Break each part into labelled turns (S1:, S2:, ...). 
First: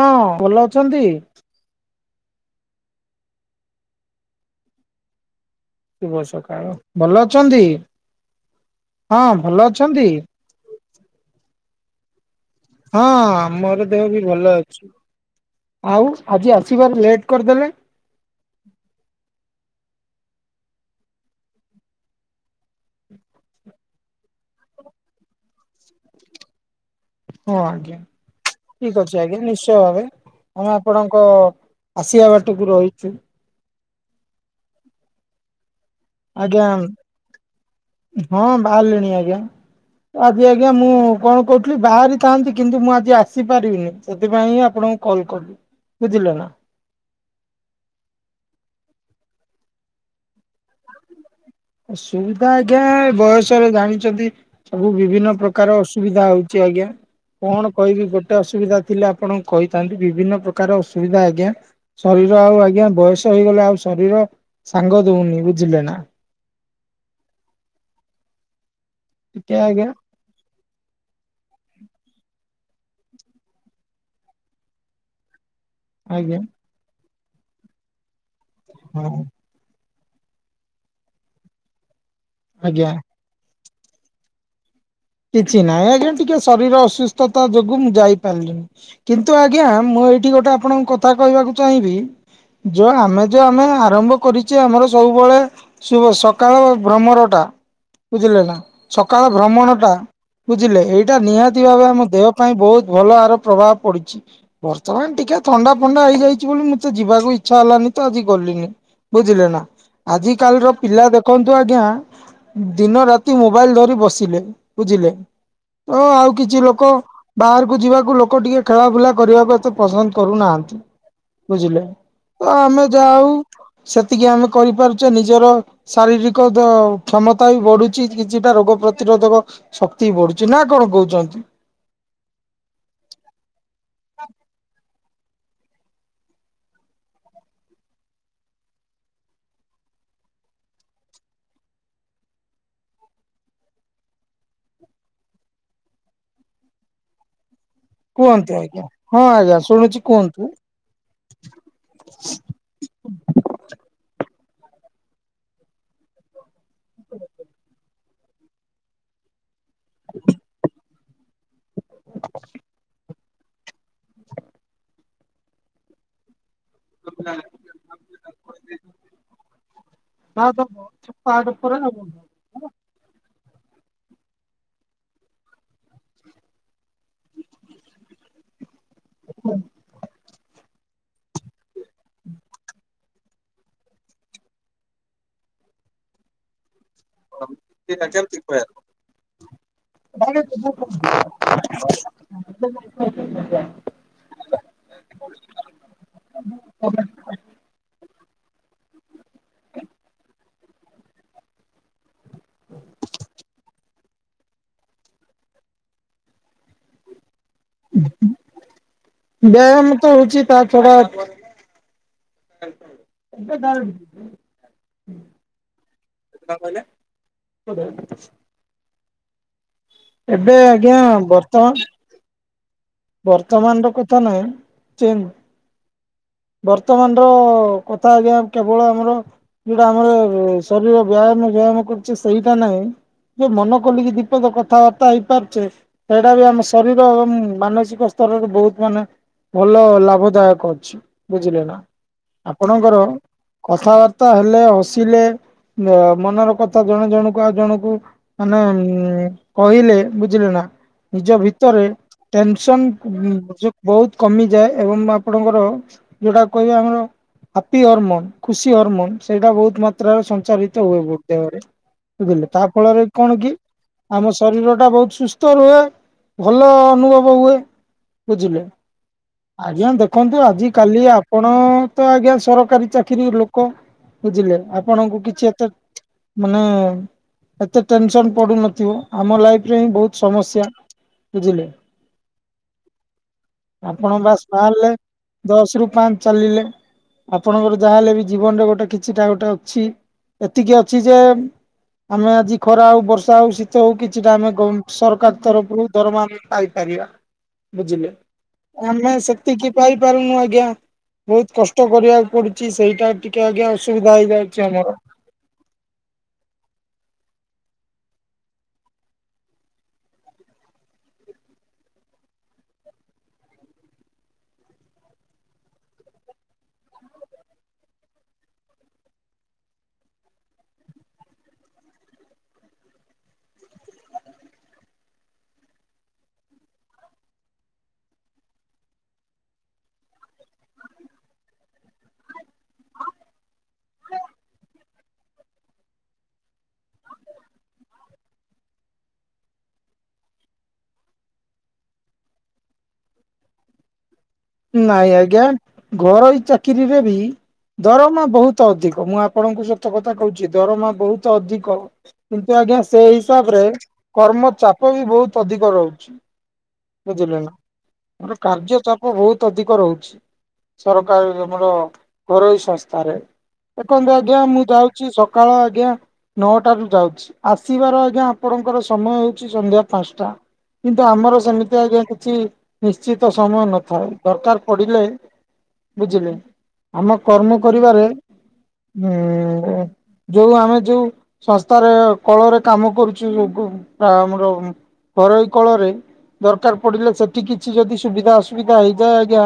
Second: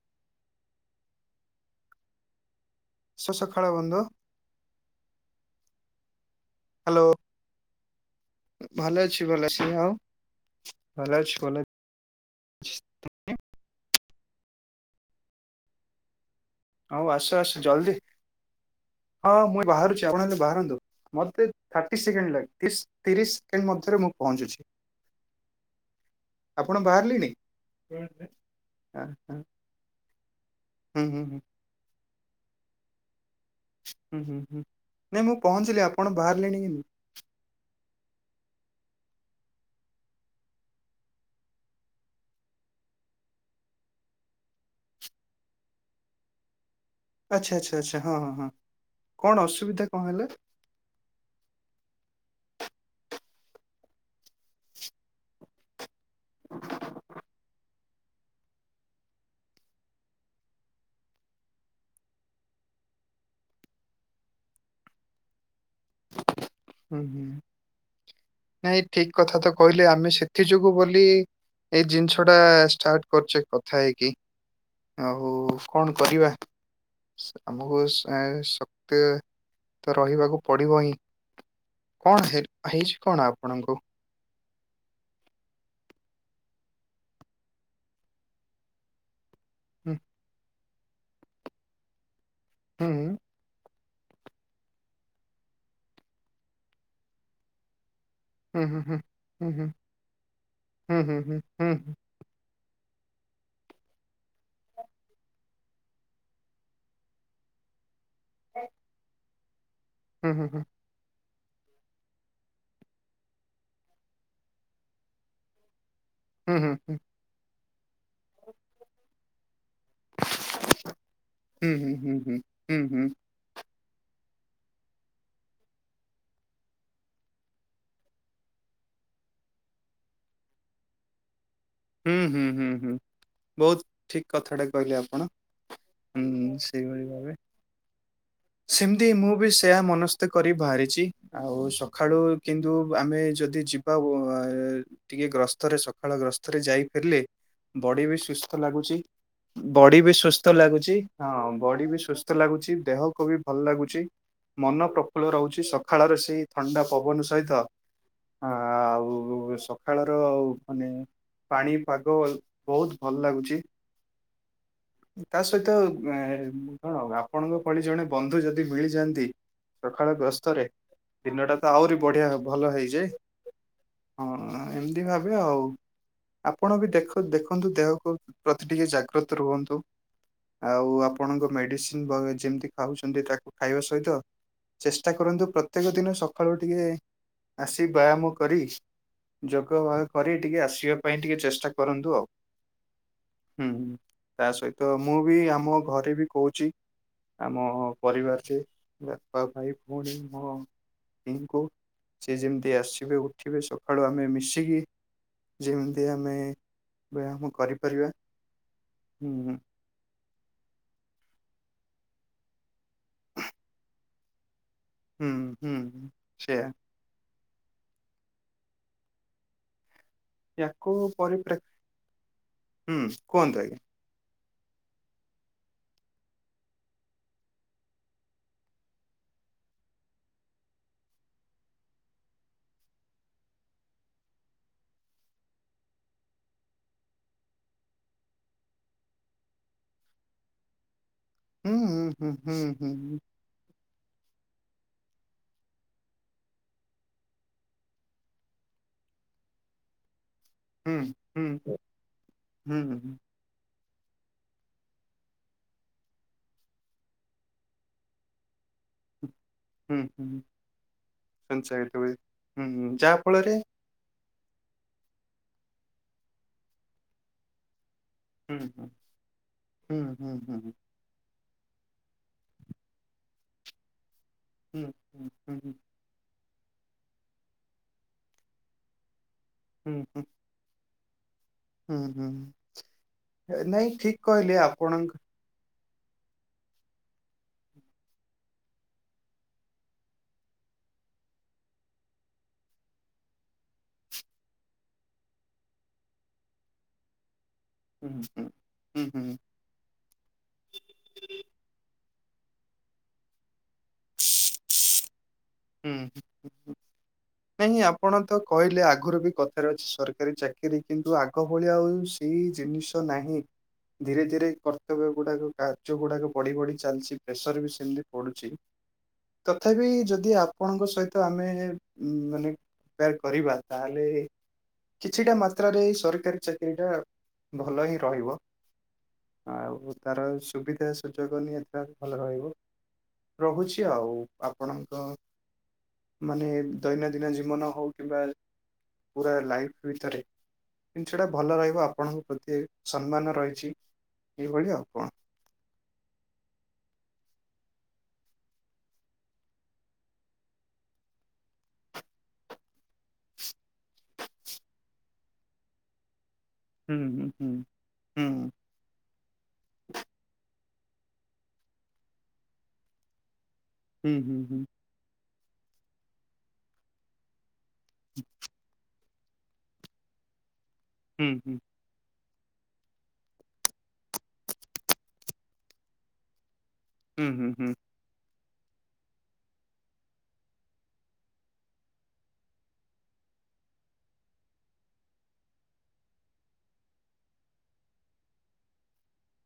S1: ହଁ ଭଲ ଅଛନ୍ତି।
S2: ସକାଳ ବନ୍ଧୁ।
S1: ଶୁଭ ସକାଳ
S2: ହ୍ୟାଲୋ
S1: ଭଲ ଅଛନ୍ତି।
S2: ଭଲ
S1: ହଁ
S2: ଅଛି ଅଛି
S1: ଭଲ
S2: ଆଉ
S1: ଅଛନ୍ତି।
S2: ଭଲ ଅଛି ଭଲ ଅଛି।
S1: ହଁ ଆମର ଦେହ ବି ଭଲ ଅଛି। ଆଉ ଆଜି ଆସ
S2: ଆଉ ଆସ ଆସ ଜଲ୍ଦି। ହଁ ମୁଇଁ ବାହାରୁଛି ଆପଣ ହେଲେ ବାହାରନ୍ତୁ। ମତେ ଥାର୍ଟି ସେକେଣ୍ଡ ଲାଗ ତିରିଶ ତିରିଶ ସେକେଣ୍ଡ ମଧ୍ୟରେ ମୁଁ ପହଞ୍ଚୁଛି।
S1: [inaudible]
S2: ଆପଣ ବାହାରିଲେଣି।
S1: ହଁ ଆଜ୍ଞା
S2: ଆଁ,
S1: ଠିକ ଅଛି
S2: ଆଁ,
S1: ଆଜ୍ଞା। ନିଶ୍ଚୟ ଭାବେ ଆମେ
S2: ହୁଁ ହୁଁ
S1: ଆପଣଙ୍କ
S2: ହୁଁ
S1: ଆସିବା ବାଟକୁ ରହିଛୁ।
S2: ହୁଁ ହୁଁ ହୁଁ ନାଇଁ ମୁଁ ପହଞ୍ଚିଲି। ଆପ
S1: ଆଜ୍ଞା ହଁ ବାହାରିଲିଣି ଆଜ୍ଞା। ଆଜି ଆଜ୍ଞା ମୁଁ କଣ କହୁଥିଲି ବାହାରି ଥାନ୍ତି। କିନ୍ତୁ ମୁଁ ଆଜି ଆସିପାରିବିନି। ସେଥିପାଇଁଁ ଆପଣ କଲ କରବି ବୁଝିଲେ ନା।
S2: ଆଚ୍ଛା ଆଚ୍ଛା ଆଚ୍ଛା ହଁ ହଁ ହଁ କଣ ଅସୁବିଧା କଣ ହେଲା?
S1: ଅସୁବିଧା ଆଜ୍ଞା ବୟସରେ ଜାଣିଛନ୍ତି। ସବୁ ବିଭିନ୍ନ ପ୍ରକାର ପ୍ରକାର ଅସୁବିଧା ହଉଛି ଆଜ୍ଞା। କଣ? କହିବି ଗୋଟେ ଅସୁବିଧା ଥିଲେ ଆପଣଙ୍କୁ କହିଥାନ୍ତି। ବିଭିନ୍ନ ପ୍ରକାର ଅସୁବିଧା ଆଜ୍ଞା। ଶରୀର ଆଉ ଆଜ୍ଞା ବୟସ ହେଇଗଲେ ଆଉ ଶରୀର ସାଙ୍ଗ ଦଉନି ବୁଝିଲେ ନା।
S2: ହୁଁ ହୁଁ ନାଇଁ ଠିକ କଥା ତ
S1: ଟିକେ ଆଜ୍ଞା
S2: କହିଲେ। ଆମେ ସେ ଏଥି ଯୋଗୁ ବୋଲି ଏଇ ଜିନିଷ ଟା ଷ୍ଟାର୍ଟ କରୁଛେ କଥା ହେଇକି। ଆଉ କଣ କରିବା?
S1: ଆଜ୍ଞା
S2: ଆମକୁ ଆ ଶକ୍ତି
S1: ହଁ
S2: ତ ରହିବାକୁ ପଡିବ ହିଁ। କଣ ହେ
S1: ଆଜ୍ଞା।
S2: ହେଇଛି କଣ ଆପଣଙ୍କୁ?
S1: କିଛି ନାହିଁ ଆଜ୍ଞା। ଟିକେ ଶରୀର ଅସୁସ୍ଥତା ଯୋଗୁ ମୁଁ ଯାଇପାରିଲିନି। କିନ୍ତୁ ଆଜ୍ଞା
S2: ହୁଁ
S1: ମୁଁ ଏଇଠି ଗୋଟେ ଆପଣଙ୍କୁ କଥା କହିବାକୁ ଚାହିଁବି। ଯୋ
S2: ହୁଁ
S1: ଆମେ ଯେ ଆମେ ଆରମ୍ଭ କରିଛେ ଆମର ସବୁବେଳେ ଶୁ ସକାଳ ଭ୍ରମରଟା। ବୁଝିଲେ ନା
S2: ହୁଁ ହୁଁ
S1: ସକାଳ
S2: ହୁଁ।
S1: ଭ୍ରମଣ ଟା। ବୁଝିଲେ
S2: ହୁଁ ହୁଁ
S1: ଏଇଟା
S2: ହୁଁ
S1: ନିହାତି
S2: ହୁଁ
S1: ଭାବେ ଆମ ଦେହ ପାଇଁ ବହୁତ ଭଲ ଆହାର ପ୍ରଭାବ ପଡିଛି। ବର୍ତ୍ତମାନ ଟିକେ ଥଣ୍ଡା ଫଣ୍ଡା ହେଇଯାଇଛି ବୋଲି ମତେ ଯିବାକୁ ଇଛ ଛା ହେଲାନି ତ ଆଜି ଗଲିନି ବୁଝିଲେ ନା।
S2: ହୁଁ
S1: ଆଜି
S2: ହୁଁ ହୁଁ
S1: କାଲିର ପିଲା ଦେଖନ୍ତୁ ଆଜ୍ଞା ଦିନ ରାତି ମୋବାଇଲ ଧରି ବସିଲେ। ବୁଝିଲେ ତ ଆଉ
S2: ହୁଁ ହୁଁ
S1: କିଛି
S2: ହୁଁ ହୁଁ
S1: ଲୋକ
S2: ହୁଁ।
S1: ବାହାରକୁ ଯିବାକୁ ଲୋକ ଲୋକ ଟିକେ ଖେଳାବୁଲା କରିବାକୁ ଏତେ ପସନ୍ଦ କରୁନାହାନ୍ତି।
S2: ହୁଁ
S1: ବୁଝିଲେ
S2: ହୁଁ ହୁଁ
S1: ତ
S2: ହୁଁ ହୁଁ
S1: ଆମେ
S2: ହୁଁ
S1: ଯାହଉ ସେତିକି ଆମେ କରିପାରୁଛେ। ନିଜର ଶାରୀରିକ କ୍ଷମତା ବି ବଢୁଛି। କିଛିଟା ରୋଗ ପ୍ରତିରୋଧକ ଶକ୍ତି ବଢୁଛି ନା କଣ କହୁଛନ୍ତି?
S2: ହୁଁ ହୁଁ ହୁଁ ହୁଁ ବହୁତ ଠିକ କଥାଟା କହିଲେ ଆପଣ। ହୁଁ ସେଇଭଳି ଭାବେ।
S1: [inaudible]
S2: ସେମତି ମୁଁ ବି ସେୟା ମନସ୍ତ କରି ବାହାରିଛି। ଆଉ ସକାଳୁ କିନ୍ତୁ ଆମେ ଯଦି ଯିବ ବା ଟିକେ ଗ୍ରସ୍ତରେ ସକାଳ ଗ୍ରସ୍ତରେ ଯାଇ ଫେରିଲେ। ବଡି ବି
S1: କୁହନ୍ତୁ
S2: ସୁସ୍ଥ
S1: ଆଜ୍ଞା
S2: ଲାଗୁଛି।
S1: ହଁ ଆଜ୍ଞା ଶୁଣୁଛି
S2: ବଡି ବି
S1: କୁହନ୍ତୁ।
S2: ସୁସ୍ଥ ଲାଗୁଛି। ହଁ ବଡି ବି ସୁସ୍ଥ ଲାଗୁଛି ଦେହକୁ ବି ଭଲ ଲାଗୁଛି। ମନ ପ୍ରଫୁଲ୍ଲ ରହୁଛି ସଖାଳର ସେଇ ଥଣ୍ଡା ପବନ ସହିତ ଆଉ ସକାଳର ଆଉ ମାନେ ପାଣି ପାଗ ବହୁତ ଭଲ ଲାଗୁଛି। ତା ସହିତ ଏ କଣ ଆପଣଙ୍କ ଭଳି ଜଣେ ବନ୍ଧୁ ଯଦି ମିଳିଯାଆନ୍ତି ସକାଳ ଗସ୍ତରେ ଦିନଟା ତ ଆହୁରି ବଢ଼ିଆ ଭଲ ହେଇଯାଏ ହଁ ଏମିତି ଭାବେ ଆଉ। ଆପଣ ବି ଦେଖ ଦେଖନ୍ତୁ ଦେହକୁ ପ୍ରତି ଟିକେ ଜାଗ୍ରତ ରୁହନ୍ତୁ ଆଉ ଆପ ପଣଙ୍କ ମେଡିସିନ ଯେମିତି ଖାଉଛି ପ ଟିକେ ତାକୁ ଖାଇବା ସହିତ ଚେଷ୍ଟା କରନ୍ତୁ ପ୍ରତ୍ୟେକ ଦିନ ସକାଳୁ ଟିକେ ଆସି ବ୍ୟାୟାମ କରି ଯୋଗ ବାଗ କରି ଟିକେ ଆସିବେ ପାଇଁ ଟିକେ ଚେଷ୍ଟା କରନ୍ତୁ ଆଉ।
S1: [inaudible]
S2: ହୁଁ ହୁଁ ତା ସହିତ ମୁଁ ବି ଆମ ଘରେ ବି କହୁଛି। ଆମ ପରିବାରକୁ ବାପା ଭାଇ ଭଉଣୀ ମୋ ଇ ଙ୍କୁ। ସସିଏ ଯେମିତି ଆସିବେ ଉଠିବେ ସକାଳୁ ଆମେ ମିଶିକି ଯେମିତି ଆମେ ବ୍ୟାୟାମ କରି
S1: ବ୍ୟାୟାମ ତ ହଉଛି ତାଛଡ଼ା
S2: ହୁଁ ହୁଁ ସେୟା।
S1: [unintelligible] ଏବେ
S2: ୟାକୁ
S1: ଆଜ୍ଞା
S2: ପରିପ୍ରେ
S1: ବର୍ତ୍ତମାନ।
S2: ହୁଁ କୁହନ୍ତୁ ଆଜ୍ଞା।
S1: ବର୍ତ୍ତମାନର କଥା ନୁହେଁ ଚେ ବର୍ତ୍ତମାନର କଥା ଆଜ୍ଞା କେବଳ ଆମର ଯଉଟା ଆମର ଶରୀର ବ୍ୟାୟାମ ବ୍ୟାୟାମ କରୁଛି ସେଇଟା ନାହିଁ। ଜଉ ମନ ଖୋଲିକି ଦିପଦ କଥାବାର୍ତ୍ତା ହେଇପାରୁଛେ ସେଇଟା ବି ଆମ ଶରୀର ଏବଂ ମାନସିକ ସିକ ସ୍ତରରେ ବହୁତ ମାନେ ଭଲ ଲାଭ ଦାୟକ ଅଛି। ବୁଝିଲେ ନା ଆପଣଙ୍କର କଥାବାର୍ତ୍ତା ହେଲେ ହସିଲେ। ମନ ର କଥା ଜଣେ ଜଣକୁ ଆଉ ଜଣକୁ ମାନେ କହିଲେ ବୁଝିଲେ ନା ନିଜ ଭିତରେ ଟେନସନ୍ ବହୁତ କମିଯାଏ ଏବଂ ଆପଣଙ୍କର ଯୋଉଟା କହିବା ଆମର ହାପି ହରମୋନ ଖୁସି ହରମୋନ ସେଇଟା ବହୁତ ମାତ୍ରାରେ ସଞ୍ଚାରିତ ହୁଏ ବି ଦେହରେ
S2: ସଞ୍ଚାଳିତ ହୁଏ
S1: ବୁଝିଲେ ତା ଫଳରେ କଣ କି ଆମ ଶରୀର ଟା ବହୁତ ସୁସ୍ଥ ରୁହେ ଭଲ ଅନୁଭବ ହୁଏ। ବୁଝିଲେ ଆଜ୍ଞା ଦେଖନ୍ତୁ ଆଜି କାଲି ଆ ପଣ ତ ଆଜ୍ଞା ସରକାରୀ ଚାକିରି ଲୋକ ବୁଝିଲେ ଆପଣଙ୍କୁ କିଛି ଏତେ ମାନେ ଏତେ ଟେନସନ୍ ପଡୁନଥିବ ଆମ ଲାଇଫ ରେ ହିଁ ବହୁତ ସମସ୍ୟା। ବୁଝିଲେ।
S2: ହୁଁ ହୁଁ ନାଇଁ
S1: ଆପଣ
S2: ଠିକ୍
S1: ବାସ୍
S2: କହିଲେ
S1: ବାହାରିଲେ
S2: ଆପଣଙ୍କ
S1: ଦଶ ରୁ ପାଞ୍ଚ ଚାଲିଲେ। ଆପଣଙ୍କର ଯାହା ହେଲେ ବି ଜୀବନରେ ଗୋଟେ କିଛିଟା ଗୋଟେ ଅଛି ଏତିକି ଅଛି ଯେ ଆମେ ଆଜି ଖରା ହଉ ବର୍ଷା ହଉ ଶୀତ ହଉ କିଛିଟା ଆମେ ସରକାର ତରଫରୁ ଦରମା। ପାଇପାରିବା ବୁଝିଲେ
S2: ହୁଁ, ହୁଁ, ହୁଁ,
S1: ଆମେ
S2: ହୁଁ,
S1: ସେତିକି ପାଇପାରୁନୁ ଆଜ୍ଞା ବହୁତ କଷ୍ଟ କରିବାକୁ ପଡୁଛି ସେଇଟା ଟିକେ ଆଜ୍ଞା ଅସୁବିଧା ହେଇଯାଉଛି ଆମର।
S2: ହୁଁ।
S1: [inaudible]
S2: ନାଇଁ ଆପଣ ତ କହିଲେ ଆଗରୁ ବି କଥାରେ ଅଛି ସରକାରୀ ଚାକିରିୀ କିନ୍ତୁ ଆଗ ଭଳିଆ ଆଉ ଏଇ ଜିନିଷ ନାହିଁ। ଧୀରେ ଧୀରେ କର୍ତ୍ତବ୍ୟ ଗୁଡ଼ାକ କାର୍ଯ୍ୟ ଗୁଡ଼ାକ ବଢ଼ି ବଢ଼ି ଚାଲିଛି ପ୍ରେସର ବି ସେମିତି ପଡୁଛି। ତଥାପି ଯଦି ଆ ଆପଣଙ୍କ ସହିତ ଆମେ ଉ କମ୍ପାୟାର କରିବା ତାହେଲେ କିଛିଟା ମାତ୍ରାରେ ଏଇ ସରକାରୀ ଚାକିରି ଟା ଭଲ ହିଁ ରହିବ। ଆଉ ତାର ସୁବିଧା ସୁଯୋଗ ନିହାତି ଟା ଭଲ ରହିବ। ରହୁଛି ଆଉ। ଆପଣଙ୍କ ମାନେ ଦୈନନ୍ଦିନ ଜୀବନ ହଉ, କିମ୍ବା ପୁରା ଲାଇଫ ଭିତରେ ଜିନିଷ ଟା ଭଲ ରହିବ ଆପଣଙ୍କ ପ୍ରତି ସମ୍ମାନ ରହିଛି। ଏଇଭଳି ଆଉ କଣ।
S1: ନାଇଁ ଆଜ୍ଞା ଘରୋଇ ଚାକିରିରେ ବି ଦରମା ବହୁତ ଅଧିକ। ମୁଁ ଆପଣଙ୍କୁ ସତ କଥା କହୁଛି ଦରମା ବହୁତ ଅଧିକ। କିନ୍ତୁ ଆଜ୍ଞା ସେଇ ହିସାବ ରେ କର୍ମ ଚାପ ବି ବହୁତ ଅଧିକ ରହୁଛି।
S2: ହୁଁ
S1: ବୁଝିଲେ
S2: ହୁଁ
S1: ନା। ମାନେ
S2: ହୁଁ
S1: କାର୍ଯ୍ୟ ଚା ବହୁତ ଅଧିକ ରହୁଚି। ସରକାର ଆମର ଘରୋଇ ସଂସ୍ଥାରେ। ଦେଖନ୍ତୁ ଆଜ୍ଞା
S2: ହୁଁ
S1: ମୁଁ
S2: ହୁଁ
S1: ଯାଉଚି ସକାଳ ଆଜ୍ଞା ନଅଟା ରୁ ଯାଉଚି। ଆସିବାର ଆଜ୍ଞା ଆପଣଙ୍କର ସମୟ ହେଉଚି ସନ୍ଧ୍ୟା ପାଞ୍ଚଟା। କିନ୍ତୁ ଆମର
S2: ହୁଁ
S1: ସେମିତି ଆଜ୍ଞା କିଛି ନିଶ୍ଚିତ ସମୟ ନ ନଥାଏ। ଦରକାର ପଡ଼ିଲେ ବୁଝିଲେ ଆମ
S2: ହୁଁ ହୁଁ
S1: କର୍ମ
S2: ହୁଁ
S1: କରିବାରେ ଉଁ ଯୋଉ ଆମେ ଯୋଉ ସଂସ୍ଥାରେ କଳରେ କାମ କରୁଚୁ ଗୁ ଆମର ଘରୋଇ କଳରେ ଦରକାର ପଡିଲେ ସେଠି କିଛି ଯଦି ସୁବିଧା ଅସୁ ଅସୁବିଧା ହେଇଯାଏ ଆଜ୍ଞା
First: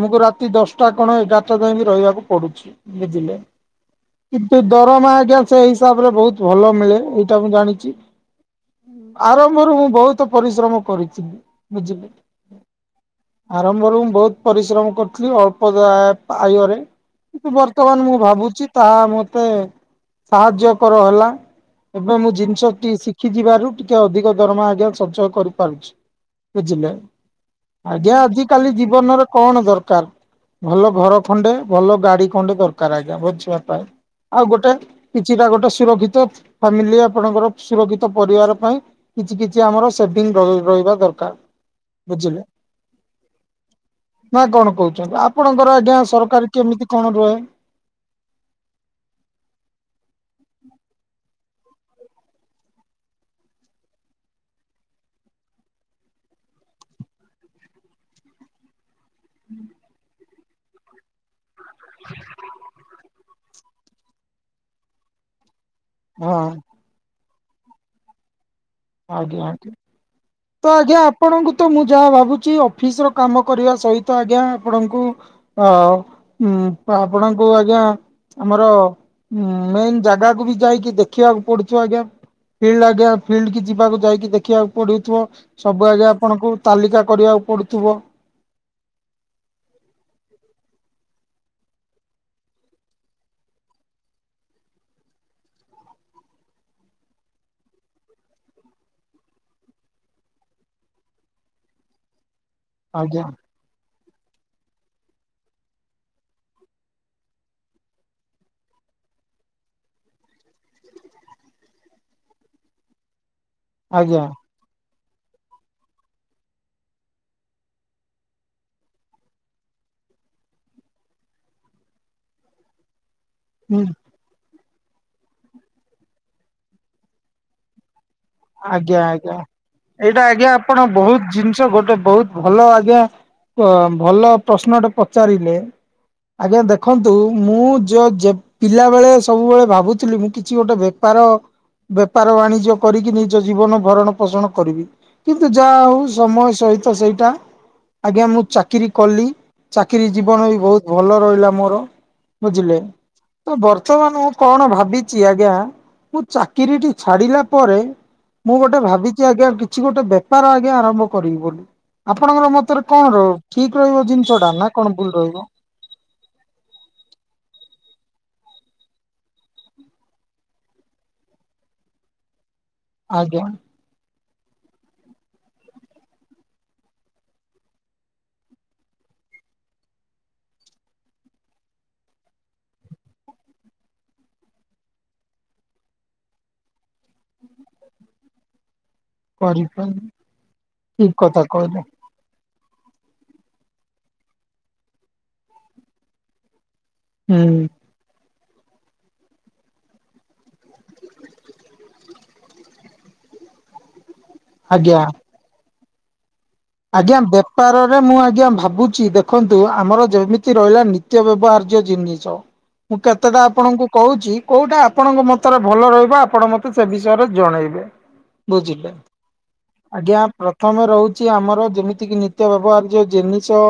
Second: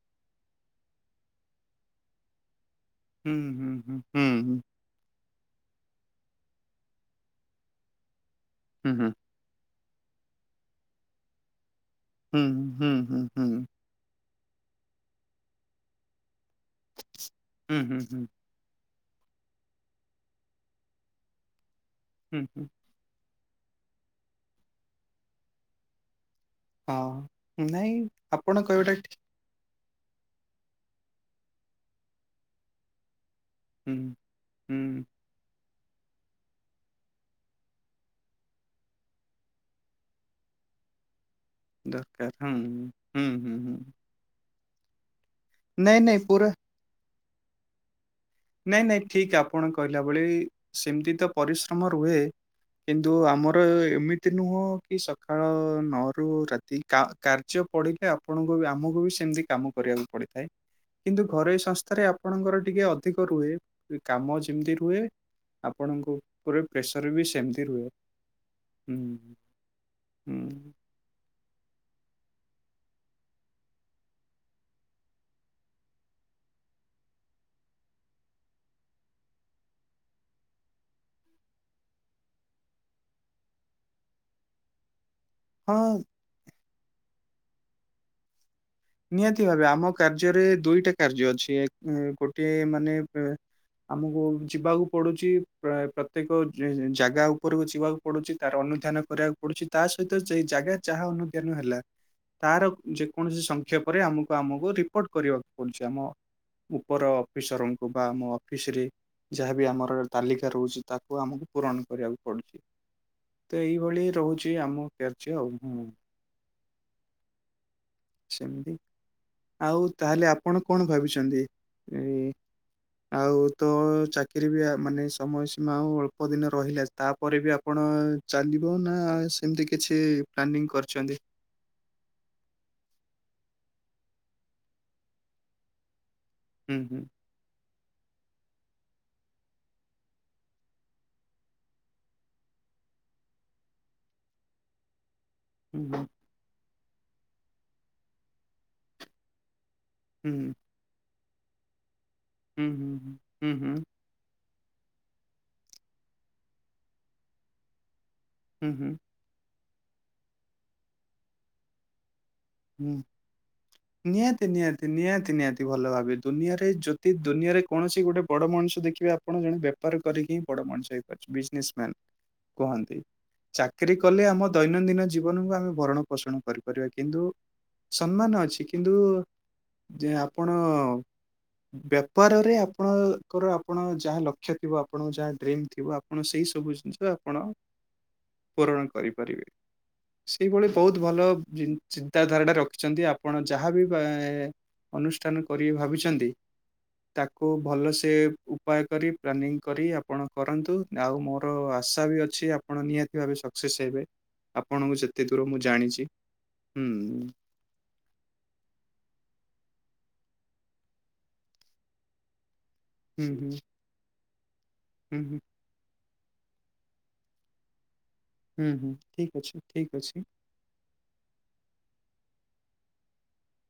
S1: ଆମକୁ ରାତି ଦଶଟା କଣ ଏଗାରଟା ଯାଏ ବି ରହିବାକୁ ପଡୁଚି।
S2: ହୁଁ
S1: ବୁଝିଲେ।
S2: ହୁଁ ହୁଁ
S1: କିନ୍ତୁ
S2: ହୁଁ
S1: ଦରମା ଆଜ୍ଞା ସେଇ ହିସାବ ରେ ବହୁତ ଭଲ ମିଳେ। ଏଇଟା ମୁଁ ଜାଣିଚି।
S2: ହୁଁ ହୁଁ।
S1: ଆରମ୍ଭରୁ ମୁଁ ବହୁତ ପରିଶ୍ରମ କରିଚି। ବୁଝିଲେ।
S2: ହୁଁ ହୁଁ ହୁଁ। ହୁଁ
S1: ଆରମ୍ଭରୁ ମୁଁ ବହୁତ ପରିଶ୍ରମ କରୁଥିଲି ଅଳ୍ପ ଦ୍ବୟ ଆୟରେ। କିନ୍ତୁ
S2: ହୁଁ ହୁଁ
S1: ବର୍ତ୍ତମାନ ମୁଁ
S2: ହୁଁ
S1: ଭାବୁଚି ତାହା ମତେ ସାହାଯ୍ୟ କର ହେଲା। ଏବେ ମୁଁ
S2: ହୁଁ ହୁଁ
S1: ଜିନିଷଟି ଶି ଶିଖି ଯିବାରୁ ଟିକେ ଅଧିକ ଦରମା ଆଜ୍ଞା ସଞ୍ଚୟ କରିପାରୁଚି। ବୁଝିଲେ।
S2: ହଁ ନାଇଁ
S1: ଆଜ୍ଞା
S2: ଆପଣ
S1: ଆଜିକାଲି
S2: କହିବାଟା ଠିକ୍
S1: ଜୀବନର କଣ ଦରକାର, ଭଲ ଘର ଖଣ୍ଡେ ଭଲ ଗାଡି ଖଣ୍ଡେ ଦରକାର ଆଜ୍ଞା। ମୋ ଛୁଆ ପାଇଁ।
S2: ହୁଁ
S1: ଆଉ ଗୋଟେ
S2: ହୁଁ
S1: କିଛିଟା ଗୋଟେ ସୁରକ୍ଷିତ ଫାମିଲି ଆପଣଙ୍କର ସୁରକ୍ଷିତ ପରିବାର ପାଇଁ। କିଛି କିଛି ଆମର ସେଭିଙ୍ଗ ରହିବା ଦରକାର।
S2: ଦରକାର
S1: ବୁଝିଲେ
S2: ହୁଁ ହୁଁ ହୁଁ ହୁଁ।
S1: ନା କଣ କହୁଛନ୍ତି। ଆପଣଙ୍କର ଆଜ୍ଞା
S2: ନାଇଁ ନାଇଁ ପୁରା
S1: ସରକାର କେମିତି କଣ ରୁହେ?
S2: ନାଇଁ ନାଇଁ ଠିକ୍ ଆପଣ କହିଲା ଭଳି ସେମିତି ତ ପରିଶ୍ରମ ରୁହେ। କିନ୍ତୁ ଆମର ଏମିତି ନୁହଁ କି ସକାଳ ନଅ ରୁ ରା ତି କାର୍ଯ୍ୟ ପଡିଲେ ଆପଣଙ୍କୁ ବି ଆମକୁ ବି ଏମିତି କାମ କରିବାକୁ ପଡିଥାଏ। କିନ୍ତୁ ଘରୋଇ ସଂସ୍ଥାରେ ଆପଣଙ୍କର ଟିକେ ଅ ଧିକ ରୁହେ। କାମ ଯେମିତି ରୁହେ ଆପଣଙ୍କ
S1: ହଁ
S2: ଉପରେ ପ୍ରେସର ବି ସେମିତି ରୁହେ। ହୁଁ
S1: ଆଜ୍ଞା ଆଜ୍ଞା। ତ
S2: ହୁଁ
S1: ଆଜ୍ଞା ଆପଣଙ୍କୁ ତ ମୁଁ ଯାହା ଭାବୁଛି ଅଫିସ ର କାମ କରିବା ସହିତ ଆଜ୍ଞା ଆପଣଙ୍କୁ ତ ଉଁ ଆପଣଙ୍କୁ ଆଜ୍ଞା ଆମର ମେନ୍ ଜାଗାକୁ ବି ଯାଇକି ଦେଖିବାକୁ ପଡୁଥିବ ଆଜ୍ଞା। ଫିଲ୍ଡ ଆଞା ଫିଲ୍ଡ କି ଯିବାକୁ ଯାଇକି ଦେଖିବାକୁ ପଡୁଥିବ। ସବୁ
S2: ହଁ
S1: ଆଜ୍ଞା ଆପଣଙ୍କୁ ତାଲିକା କରିବାକୁ ପଡୁଥିବ।
S2: ନିହାତି ଭାବେ। ଆମ କାର୍ଯ୍ୟରେ ଦୁଇଟା କାର୍ଯ୍ୟ ଅଛି ଗୋଟିଏ ମାନେ ଆମକୁ ଯିବାକୁ ପଡୁଚି। ପ୍ର ପ୍ରତ୍ୟେକ ଜାଗା ଉପରକୁ ଯିବାକୁ ପଡୁଚି ତାର ଅନୁଧ୍ୟାନ କରିବାକୁ ପଡୁଚି। ତା ସହିତ ସେଇ ଜାଗା ଯାହା ଅନୁଧ୍ୟାନ ହେଲା ତାର
S1: ଆଜ୍ଞା
S2: ଯେକୌଣସି ସଂକ୍ଷେପରେ ଆମକୁ ଆମକୁ ରିପୋର୍ଟ କରିବାକୁ ପଡୁଛି ଆମ ଉପର ଅଫିସରଙ୍କୁ ବା ମୋ ଅଫିସ୍ ରେ। ଯାହାବି ଆମର ତାଲିକା ରହୁଛି ତାକୁ ଆମକୁ ପୂରଣ କରିବାକୁ ପଡୁଛି। ତ ଏଇଭଳି
S1: ଆଜ୍ଞା
S2: ରହୁଛି ଆମ କାର୍ଯ୍ୟ ଆଉ ହୁଁ। ସେମିତି। ଆଉ ତାହେଲେ ଆପଣ କଣ ଭାବିଛନ୍ତି ଏ ଆଉ ତ
S1: ହୁଁ।
S2: ଚାକିରି ବି ମାନେ ସମୟ ସୀମା ଆଉ ଅଳ୍ପ ଦିନ ରହିଲା ତାପରେ ବି ଆପଣ ଚାଲିବ ନା
S1: ଆଜ୍ଞା ଆଜ୍ଞା
S2: ସେମିତି କିଛି
S1: ଏଇଟା ଆଜ୍ଞା
S2: ପ୍ଲାନିଂ
S1: ଆପଣ
S2: କରିଛନ୍ତି?
S1: ବହୁତ୍ ଜିନିଷ ଗୋଟେ ବହୁତ୍ ଭଲ ଆଜ୍ଞା ଭଲ ପ୍ରଶ୍ନଟେ ପଚାରିଲେ। ଆଜ୍ଞା
S2: ହୁଁ, ହୁଁ,
S1: ଦେଖନ୍ତୁ ମୁଁ ଯ ଯେ ପିଲାବେେଳେ ସବୁବେଳେ ଭାବୁଥିଲି ମୁଁ କିଛି ଗୋଟେ ବେପାର ବେପାର ବାଣିଜ୍ୟ କରିକି ନି ନିଜ ଜୀବନ ଭରଣ ପୋଷଣ କରିବି କିନ୍ତୁ ଯାହା ହଉ
S2: ହୁଁ,
S1: ସମୟ ସହିତ ସେଇଟା ଆଜ୍ଞା ମୁଁ ଚାକିରିୀ କଲି ଚାକିରିୀ
S2: ହୁଁ,
S1: ଜୀବନ ବି ବହୁତ୍ ଭଲ ରହିଲା ମୋର।
S2: ହୁଁ,
S1: ବୁଝିଲେ
S2: ହୁଁ, ହୁଁ,
S1: ତ
S2: ହୁଁ, ହୁଁ,
S1: ବର୍ତ୍ତମାନ କଣ ଭାବିଚି ଆଜ୍ଞା ମୁଁ ଚାକିରିଟି ଛାଡ଼ିଲା ପରେ ମୁଁ
S2: ହୁଁ, ହୁଁ,
S1: ଗୋଟେ ଭାବିଛି ଆଜ୍ଞା କିଛି ଗୋଟେ ବେପାର ଆଜ୍ଞା ଆରମ୍ଭ କରିବି ବୋଲି ଆପଣଙ୍କର ମତ ତରେ
S2: ହୁଁ।
S1: କଣ ର ଠିକ୍ ରହିବ ଜିନିଷ
S2: ନିହାତି,
S1: ଟା ନାଁ
S2: ନିହାତି,
S1: କଣ ଭୁଲ୍
S2: ନିହାତି,
S1: ରହିବ?
S2: ନିହାତି ଭଲ ଭାବେ ଦୁନିଆରେ ଯଦି ଦୁନିଆରେ କୌଣସି ଗୋଟେ ବଡ ମଣିଷ ଦେଖିବେ ଆପଣ ଜଣେ ବ୍ୟ ବେପାର କରିକି ହିଁ ବଡ ମଣିଷ ହେଇପାରିଛି ବିଜନେସ ମ୍ୟାନ କୁହନ୍ତି।
S1: ଆଜ୍ଞା।
S2: ଚାକିରୀ କଲେ ଆମ ଦୈନନ୍ଦିନ ଜୀବନକୁ ଆମେ ଭରଣ ପୋଷଣ କରିପାରିବା କିନ୍ତୁ ସମ୍ମାନ ଅଛି କିନ୍ତୁ ଯେ ଆପଣ ବେପାରରେ ଆପଣଙ୍କର ଆପଣ ଯାହା ଲକ୍ଷ୍ୟ ଥିବ ଆପଣଙ୍କ ଯାହା ଡ୍ରିମ୍ ଥିବ ଆପଣ ସେଇ ସବୁ ଜିନିଷ ଆପଣ
S1: [inaudible]
S2: ପୂରଣ କରିପାରିବେ
S1: କରିପାରିବି।
S2: ସେଇଭଳି ବହୁତ୍
S1: ଠିକ
S2: ଭଲ
S1: କଥା
S2: ଯିନ ଚିନ
S1: କହିଲେ
S2: ଚିନ୍ତା ଧାରାଟା ରଖିଛନ୍ତି ଆପଣ ଯାହାବି ଏ ଅନୁଷ୍ଠାନ କରିବେ ଭାବିଛନ୍ତି ତାକୁ
S1: ହୁଁ
S2: ଭଲସେ ଉପାୟ କରି ପ୍ଲାନିଂ କରି ଆପଣ କରନ୍ତୁ ଆଉ ମୋର ଆଶା ବି ଅଛି ଆପ ଆପଣ ନିହାତି ଭାବେ ସକ୍ସେସ୍ ହେବେ
S1: ଆଜ୍ଞା।
S2: ଆପଣଙ୍କୁ ଯେତେ ଦୂର ମୁଁ ଜାଣିଚି।
S1: ଆଜ୍ଞା ବେ ବେପାର ରେ ମୁଁ ଆଜ୍ଞା ଭାବୁଛି ଦେଖନ୍ତୁ ଆମର ଯେମିତି ରହିଲା ନିତ୍ୟ ବ୍ୟବହାର୍ଯ୍ୟ ଜିନିଷ। ମୁଁ
S2: ହୁଁ
S1: କେତେଟା
S2: ହୁଁ।
S1: ଆପଣଙ୍କୁ କହୁଛି କୋଉଟା ଆପଣଙ୍କ
S2: ହୁଁ ହୁଁ
S1: ମତରେ ଭଲ ରହିବ ଆପଣ ମତେ ସେ ବିଷୟରେ ଜଣେଇବେ
S2: ହୁଁ ହୁଁ
S1: ବୁଝିଲେ
S2: ଠିକ୍ ଅଛି ଠିକ୍ ଅଛି
S1: ଆଜ୍ଞା ପ୍ର ପ୍ରଥମେ ରହୁଛି ଆମର ଯେମିତି କିି ନିତ୍ୟ ବ୍ୟବହାର୍ଯ୍ୟ ଜିନିଷ।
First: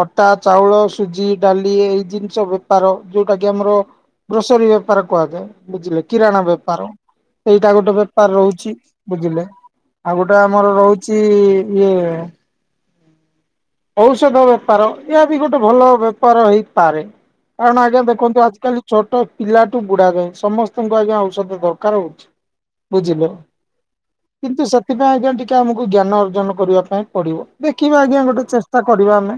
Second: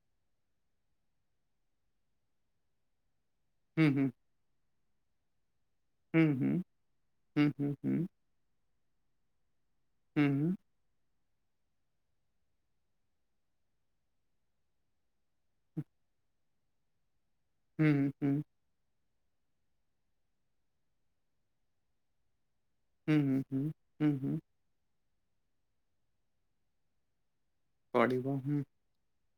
S1: ଅଟା ଚାଉଳ ସୁଜି ଡାଲି ଏଇ ଜିନିଷ ବେ ବପାର ଯୋଉଟା କି ଆମର
S2: ହୁଁ ହୁଁ
S1: ଗ୍ରୋସରୀ ବେପାର କୁହାଯାଏ। ବୁଝିଲେ
S2: ହୁଁ
S1: କିରାଣ
S2: ହୁଁ
S1: ବେପାର
S2: ହୁଁ ହୁଁ
S1: ସେଇଟା ଗୋଟେ
S2: ହୁଁ
S1: ବେପାର ରହୁଛି ବୁଝିଲେ। ଆଉ ଗୋଟେ
S2: ହୁଁ।
S1: ଆମର ରହୁଚି ଇଏ ଔଷଧ ବେପାର ଏହା ବି ଗୋଟେ
S2: ହୁଁ,
S1: ଭଲ ବେପାର ହେଇପାରେ କାରଣ ଆଜ୍ଞା
S2: ହୁଁ, ହୁଁ,
S1: ଦେଖନ୍ତୁ ଆଜି କାଲି ଛୋଟ ପିଲାଠୁ ବୁଢା ଯାଏଁ ସମସ୍ତଙ୍କୁ ଆଜ୍ଞା ଔଷଧ ଦରକାର ହଉଛି। ବୁଝିଲେ
S2: ହୁଁ, ହୁଁ, ହୁଁ, ହୁଁ,
S1: କିନ୍ତୁ ସେ ସେଥିପାଇଁ ଆଜ୍ଞା ଟିକେ ଆମକୁ ଜ୍ଞାନ ଅର୍ଜନ କରିବା ପାଇଁ ପଡିବ ଦେଖିବା ଆଜ୍ଞା
S2: ପଡ଼ିବ।
S1: ଗୋଟେ
S2: ହୁଁ,
S1: ଚିନ୍ତା‌ କରିବା ଆମେ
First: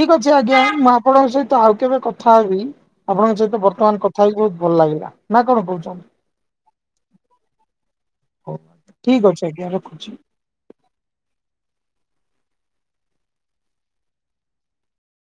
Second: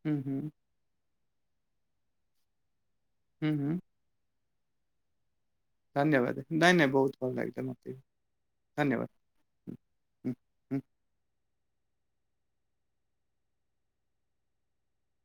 S1: ଠିକ୍
S2: ହୁଁ,
S1: ଅଛି
S2: ହୁଁ,
S1: ଆଜ୍ଞା ମୁଁ ଆପଣଙ୍କ ସହିତ ଆଉ କେବେ କଥା ହେବି। ଆପଣଙ୍କ
S2: ହୁଁ,
S1: ସହିତ
S2: ହୁଁ,
S1: ବର୍ତ୍ତମାନ କଥା ହେଇକି ବହୁତ୍ ଭଲ ଲାଗିଲା ନା କଣ କହୁଛ?
S2: ଧନ୍ୟବାଦ ନାଇଁ ନାଇଁ ବହୁତ୍ ଭଲ ଲାଗିଲା ମୋତେ ବି ଧନ୍ୟବାଦ।
S1: ଠିକ୍ ଅଛି ଆଜ୍ଞା
S2: ହୁଁ,
S1: ର କୁଚି।
S2: ହୁଁ, ହୁଁ।